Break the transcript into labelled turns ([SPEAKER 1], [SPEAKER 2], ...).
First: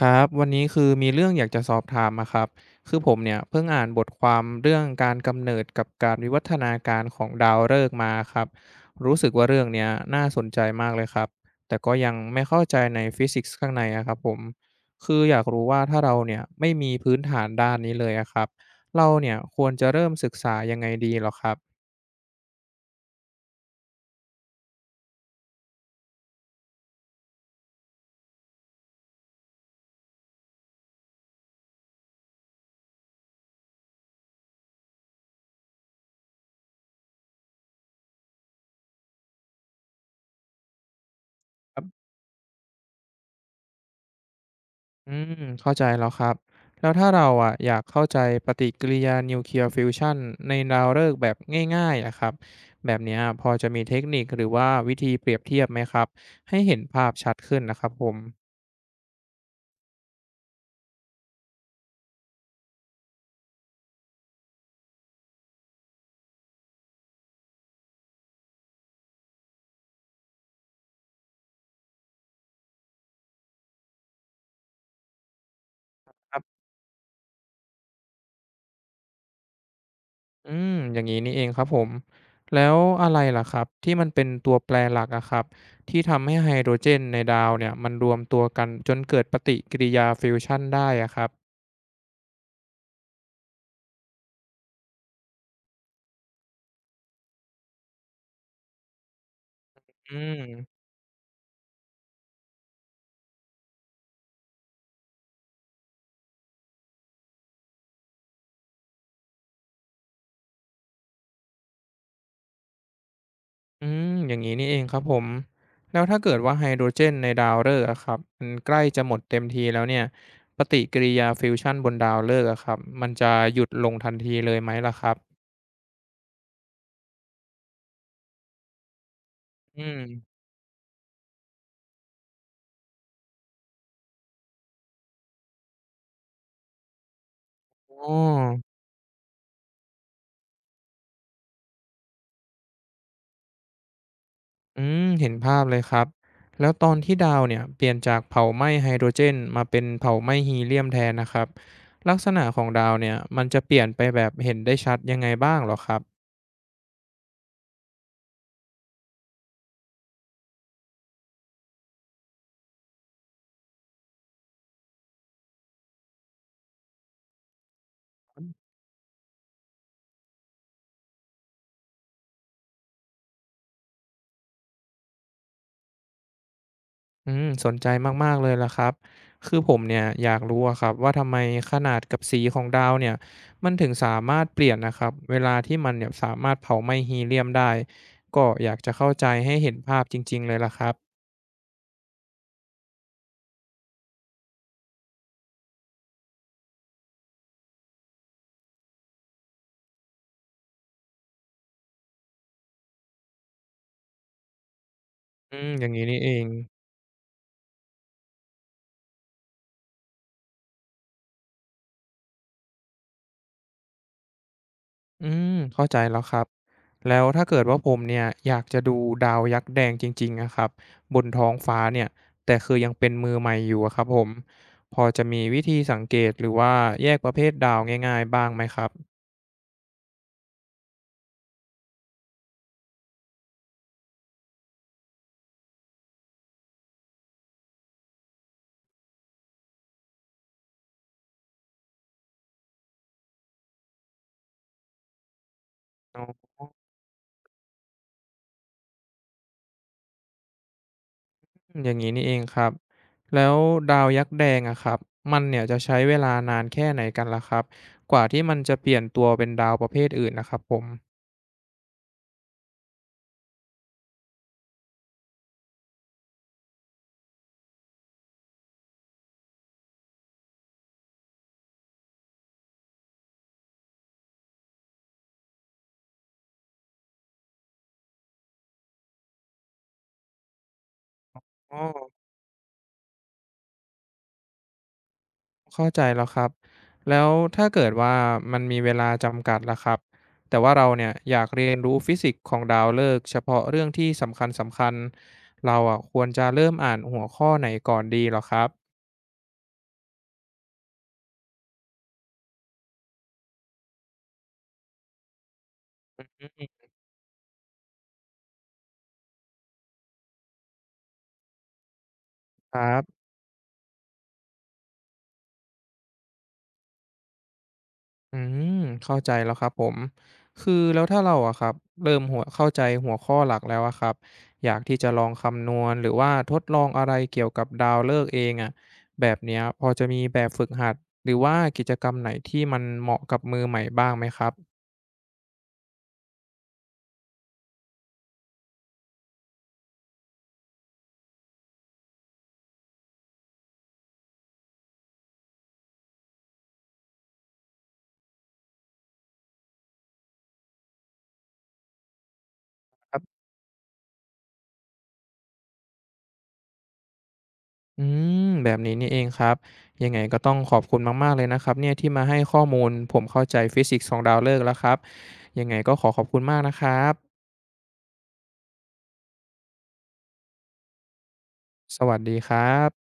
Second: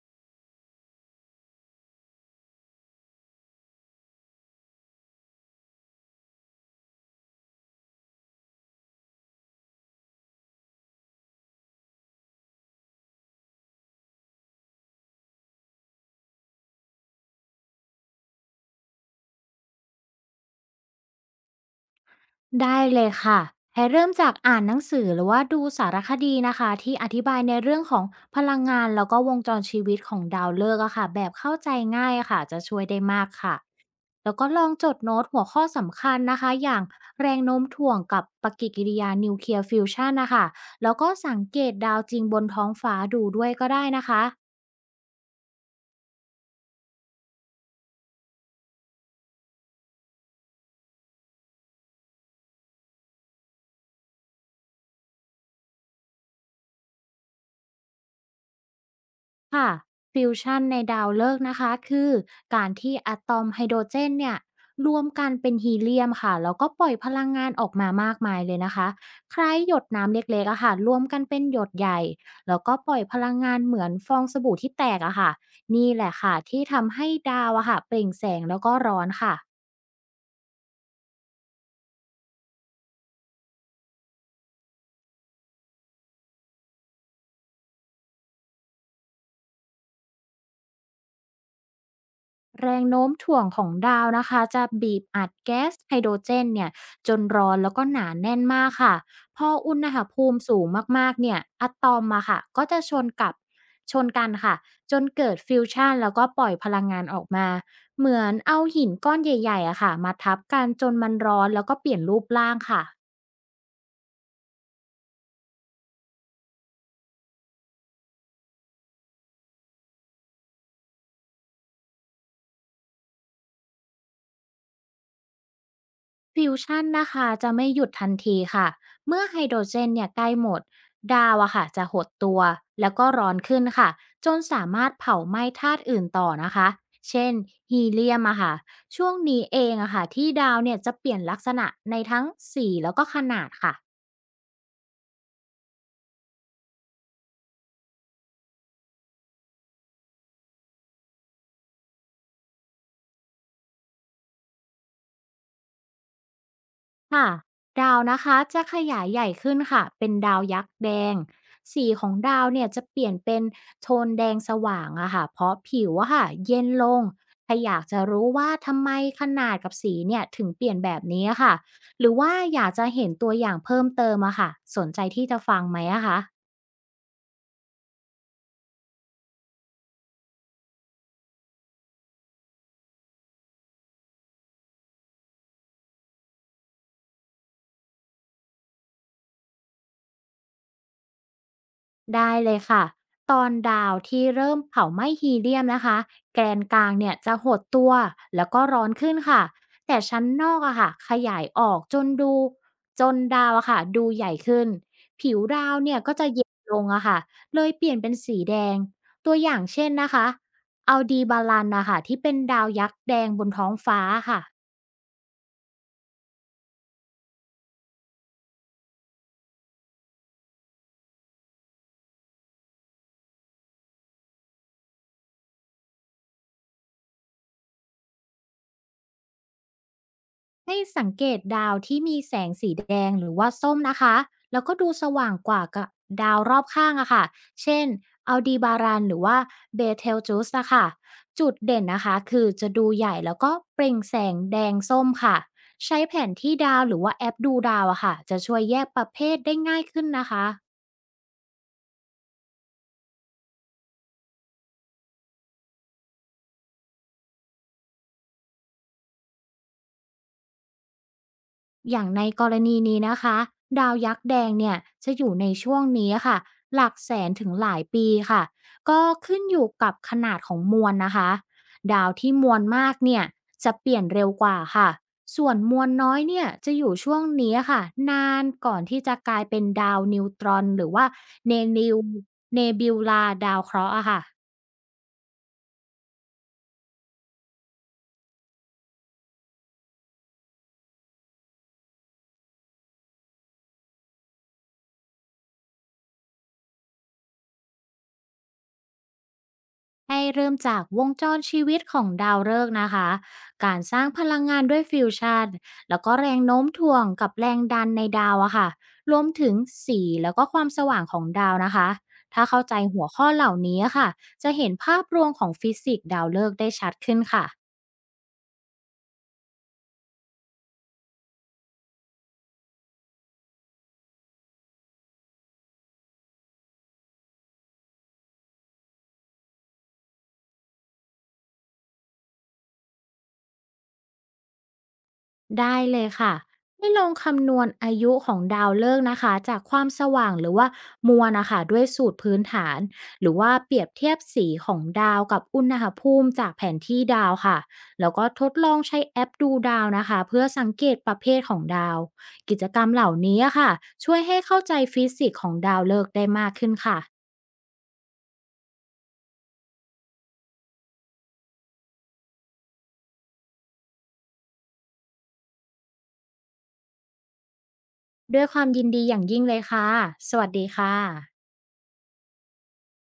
[SPEAKER 1] ครับวันนี้คือมีเรื่องอยากจะสอบถามอะครับคือผมเนี่ยเพิ่งอ่านบทความเรื่องการกำเนิดกับการวิวัฒนาการของดาวฤกษ์มาครับรู้สึกว่าเรื่องเนี้ยน่าสนใจมากเลยครับแต่ก็ยังไม่เข้าใจในฟิสิกส์ข้างในอะครับผมคืออยากรู้ว่าถ้าเราเนี่ยไม่มีพื้นฐานด้านนี้เลยอะครับเราเนี่ยควรจะเริ่มศึกษายังไงดีเหรอครับ
[SPEAKER 2] ได้เลยค่ะให้เริ่มจากอ่านหนังสือหรือว่าดูสารคดีนะคะที่อธิบายในเรื่องของพลังงานแล้วก็วงจรชีวิตของดาวฤกษ์อะค่ะแบบเข้าใจง่ายอะค่ะจะช่วยได้มากค่ะแล้วก็ลองจดโน้ตหัวข้อสำคัญนะคะอย่างแรงโน้มถ่วงกับปฏิกิริยานิวเคลียร์ฟิวชันนะคะแล้วก็สังเกตดาวจริงบนท้องฟ้าดูด้วยก็ได้นะคะ
[SPEAKER 1] อืมเข้าใจแล้วครับแล้วถ้าเราอะอยากเข้าใจปฏิกิริยานิวเคลียร์ฟิวชันในดาวฤกษ์แบบง่ายๆอะครับแบบเนี้ยพอจะมีเทคนิคหรือว่าวิธีเปรียบเทียบไหมครับให้เห็นภาพชัดขึ้นนะครับผม
[SPEAKER 2] ค่ะฟิวชันในดาวฤกษ์นะคะคือการที่อะตอมไฮโดรเจนเนี่ยรวมกันเป็นฮีเลียมค่ะแล้วก็ปล่อยพลังงานออกมามากมายเลยนะคะคล้ายหยดน้ำเล็กๆอะค่ะรวมกันเป็นหยดใหญ่แล้วก็ปล่อยพลังงานเหมือนฟองสบู่ที่แตกอะค่ะนี่แหละ
[SPEAKER 1] ค
[SPEAKER 2] ค่ะ
[SPEAKER 1] รับ
[SPEAKER 2] ที่ทำให้ดาวอะค่ะเปล่งแสงแล้วก็ร้อนค่ะ
[SPEAKER 1] อืมอย่างนี้นี่เองครับผมแล้วอะไรล่ะครับที่มันเป็นตัวแปรหลักอะครับที่ทำให้ไฮโดรเจนในดาวเนี่ยมันรวมตัวกันจนเกิดปฏิกิริยาฟิวชันได้อะครับ
[SPEAKER 2] แรงโน้มถ่วงของดาวนะคะจะบีบอัดแก๊สไฮโดรเจนเนี่ยจนร้อนแล้วก็หนาแน่นมากค่ะพออุณห
[SPEAKER 1] อื
[SPEAKER 2] ภูมิสูง
[SPEAKER 1] ม
[SPEAKER 2] มากๆเนี่ยอะตอมมาค่ะก็จะชนกันค่ะจนเกิดฟิวชันแล้วก็ปล่อยพลังงานออกมาเหมือนเอาหินก้อนใหญ่ๆอะค่ะมาทับกันจนมันร้อนแล้วก็เปลี่ยนรูปร่างค่ะ
[SPEAKER 1] อืมอย่างนี้นี่เองครับผมแล้วถ้าเกิดว่าไฮโดรเจนในดาวฤกษ์อะครับมันใกล้จะหมดเต็มทีแล้วเนี่ยปฏิกิริยาฟิวชันบนดาวฤกษ์อะครับมันจะหยุดลงทันทีเลยไหมล่ะครับ
[SPEAKER 2] ฟิวชั่นนะคะจะไม่หยุดทันทีค่ะเมื่อไฮโดรเจ
[SPEAKER 1] อื
[SPEAKER 2] น
[SPEAKER 1] ม
[SPEAKER 2] เนี่ยใกล้หมดดาวอะค่ะจะหดตัวแล้วก็ร้อนขึ้นค่ะจนสามารถเผาไหม้ธาตุอื่นต่อนะคะเช่นฮี
[SPEAKER 1] อ๋
[SPEAKER 2] เลี
[SPEAKER 1] อ
[SPEAKER 2] ยมอะค่ะช่วงนี้เองอะค่ะที่ดาวเนี่ยจะเปลี่ยนลักษณะในทั้งสีแล้วก็ขนาดค่ะ
[SPEAKER 1] อืมเห็นภาพเลยครับแล้วตอนที่ดาวเนี่ยเปลี่ยนจากเผาไหม้ไฮโดรเจนมาเป็นเผาไหม้ฮีเลียมแทนนะครับลักษณะของดาวเนี่ยมันจะเปลี่ยนไปแบบเห็นได้ชัดยังไงบ้างเหรอครับ
[SPEAKER 2] ค่ะดาวนะคะจะขยายใหญ่ขึ้นค่ะเป็นดาวยักษ์แดงสีของดาวเนี่ยจะเปลี่ยนเป็นโทนแดงสว่างอะค่ะเพราะผิวอะค่ะเย็นลงถ้าอยากจะรู้ว่าทำไมขนาดกับสีเนี่ยถึงเปลี่ยนแบบนี้อะค่ะหรือว่าอยากจะเห็นตัวอย่างเพิ่มเติมอะค่ะสนใจที่จะฟังไหมอะคะ
[SPEAKER 1] อืมสนใจมากๆเลยล่ะครับคือผมเนี่ยอยากรู้อะครับว่าทำไมขนาดกับสีของดาวเนี่ยมันถึงสามารถเปลี่ยนนะครับเวลาที่มันเนี่ยสามารถเผาไหม้ฮีเลียมได้ก็อยากจะเข้าใจให้เห็นภาพจริงๆเลยล่ะครับ
[SPEAKER 2] ได้เลยค่ะตอนดาวที่เริ่มเผาไหม้ฮีเลียมนะคะแกนกลางเนี่ยจะหดตัวแล้วก็ร้อนขึ้นค่ะแต่ชั้นนอกอะค่ะขยายออกจนดาวอะค่ะดูใหญ่ขึ้นผิว
[SPEAKER 1] อื
[SPEAKER 2] ดา
[SPEAKER 1] ม
[SPEAKER 2] ว
[SPEAKER 1] อย่าง
[SPEAKER 2] เนี่ย
[SPEAKER 1] งี้
[SPEAKER 2] ก็
[SPEAKER 1] นี่
[SPEAKER 2] จะ
[SPEAKER 1] เอง
[SPEAKER 2] เย็นลงอะค่ะเลยเปลี่ยนเป็นสีแดงตัวอย่างเช่นนะคะอัลดีบารันนะคะที่เป็นดาวยักษ์แดงบนท้องฟ้าค่ะ
[SPEAKER 1] อืมเข้าใจแล้วครับแล้วถ้าเกิดว่าผมเนี่ยอยากจะดูดาวยักษ์แดงจริงๆนะครับบนท้องฟ้าเนี่ยแต่คือยังเป็นมือใหม่อยู่อะครับผมพอจะมีวิธีสังเกตหรือว่าแยกประเภทดาวง่ายๆบ้างไหมครับ
[SPEAKER 2] ให้สังเกตดาวที่มีแสงสีแดงหรือว่าส้มนะคะแล้วก็ดูสว่างกว่ากับดาวรอบข้างอะค่ะเช่นอัลดีบารันหรือว่าเบเทลจูสนะคะจุดเด่นนะคะคือจะดูใหญ่แล้วก็เปล่งแสงแดงส้มค่ะใช้แผนที่ดาวหรือว่าแอปดูดาวอะค่ะจะช่วยแยกประเภทได้ง่ายขึ้นนะคะ
[SPEAKER 1] อืมอย่างนี้นี่เองครับแล้วดาวยักษ์แดงอะครับมันเนี่ยจะใช้เวลานานแค่ไหนกันล่ะครับกว่าที่มันจะเปลี่ยนตัวเป็นดาวประเภทอื่นนะครับผม
[SPEAKER 2] อย่างในกรณีนี้นะคะดาวยักษ์แดงเนี่ยจะอยู่ในช่วงนี้ค่ะหลักแสนถึงหลายปีค่ะก็ขึ้นอยู่กับขนาดของมวลนะคะดาวที่มวลมากเนี่ยจะเปลี่ยนเร็วกว่าค่ะส่วนมวลน้อยเนี่ยจะอยู่ช่วงนี้ค่ะนานก่อนที่จะกลายเป็นดาวนิวตรอนหรือว่าเน
[SPEAKER 1] อ๋อ
[SPEAKER 2] นิวเนบิวลาดาวเคราะห์อะค่ะ
[SPEAKER 1] เข้าใจแล้วครับแล้วถ้าเกิดว่ามันมีเวลาจำกัดล่ะครับแต่ว่าเราเนี่ยอยากเรียนรู้ฟิสิกส์ของดาวฤกษ์เฉพาะเรื่องที่สำคัญสำคัญเราอะควรจะเริ่มอ่านหัวข้อไหนก่อนดีเหรอครับ
[SPEAKER 2] ให้เริ่มจากวงจรชีวิตของดาวฤกษ์นะคะ การสร้างพลังงานด้วยฟิวชั่นแล้วก็แรงโน้มถ่วงกับแรงดันในดาวอะค่ะรวมถึงสีแล้วก็ความสว่างของดาวนะคะ ถ้าเข้าใจ
[SPEAKER 1] ครั
[SPEAKER 2] หัว
[SPEAKER 1] บ
[SPEAKER 2] ข้อเหล่านี้ค่ะ จะเห็นภาพรวมของฟิสิกส์ดาวฤกษ์ได้ชัดขึ้นค่ะ
[SPEAKER 1] อืมเข้าใจแล้วครับผมคือแล้วถ้าเราอะครับเริ่มเข้าใจหัวข้อหลักแล้วอะครับอยากที่จะลองคำนวณหรือว่าทดลองอะไรเกี่ยวกับดาวฤกษ์เองอะแบบเนี้ยพอจะมีแบบฝึกหัดหรือว่ากิจกรรมไหนที่มันเหมาะกับมือใหม่บ้างไหมครับ
[SPEAKER 2] ได้เลยค่ะให้ลองคำนวณอายุของดาวฤกษ์นะคะจากความสว่างหรือว่ามวลนะคะด้วยสูตรพื้นฐานหรือว่าเปรียบเทียบสีของดาวกับอุณหภูมิจากแผนที่ดาวค่ะแล้วก็ทดลองใช้แอปดูดาวนะคะเพื่อสังเกตประเภทของดาวกิจกรรมเหล่า
[SPEAKER 1] ครั
[SPEAKER 2] นี้
[SPEAKER 1] บ
[SPEAKER 2] ค่ะช่วยให้เข้าใจฟิสิกส์ของดาวฤกษ์ได้มากขึ้นค่ะ
[SPEAKER 1] อืมแบบนี้นี่เองครับยังไงก็ต้องขอบคุณมากๆเลยนะครับเนี่ยที่มาให้ข้อมูลผมเข้าใจฟิสิกส์ของดาวฤกษ์แล้วครับยังไงก็ขอขอบคุณมากนะครับ
[SPEAKER 2] ด้วยความยินดีอย่างยิ่งเลยค่ะสวัสดีค่ะ
[SPEAKER 1] สวัสดีครับ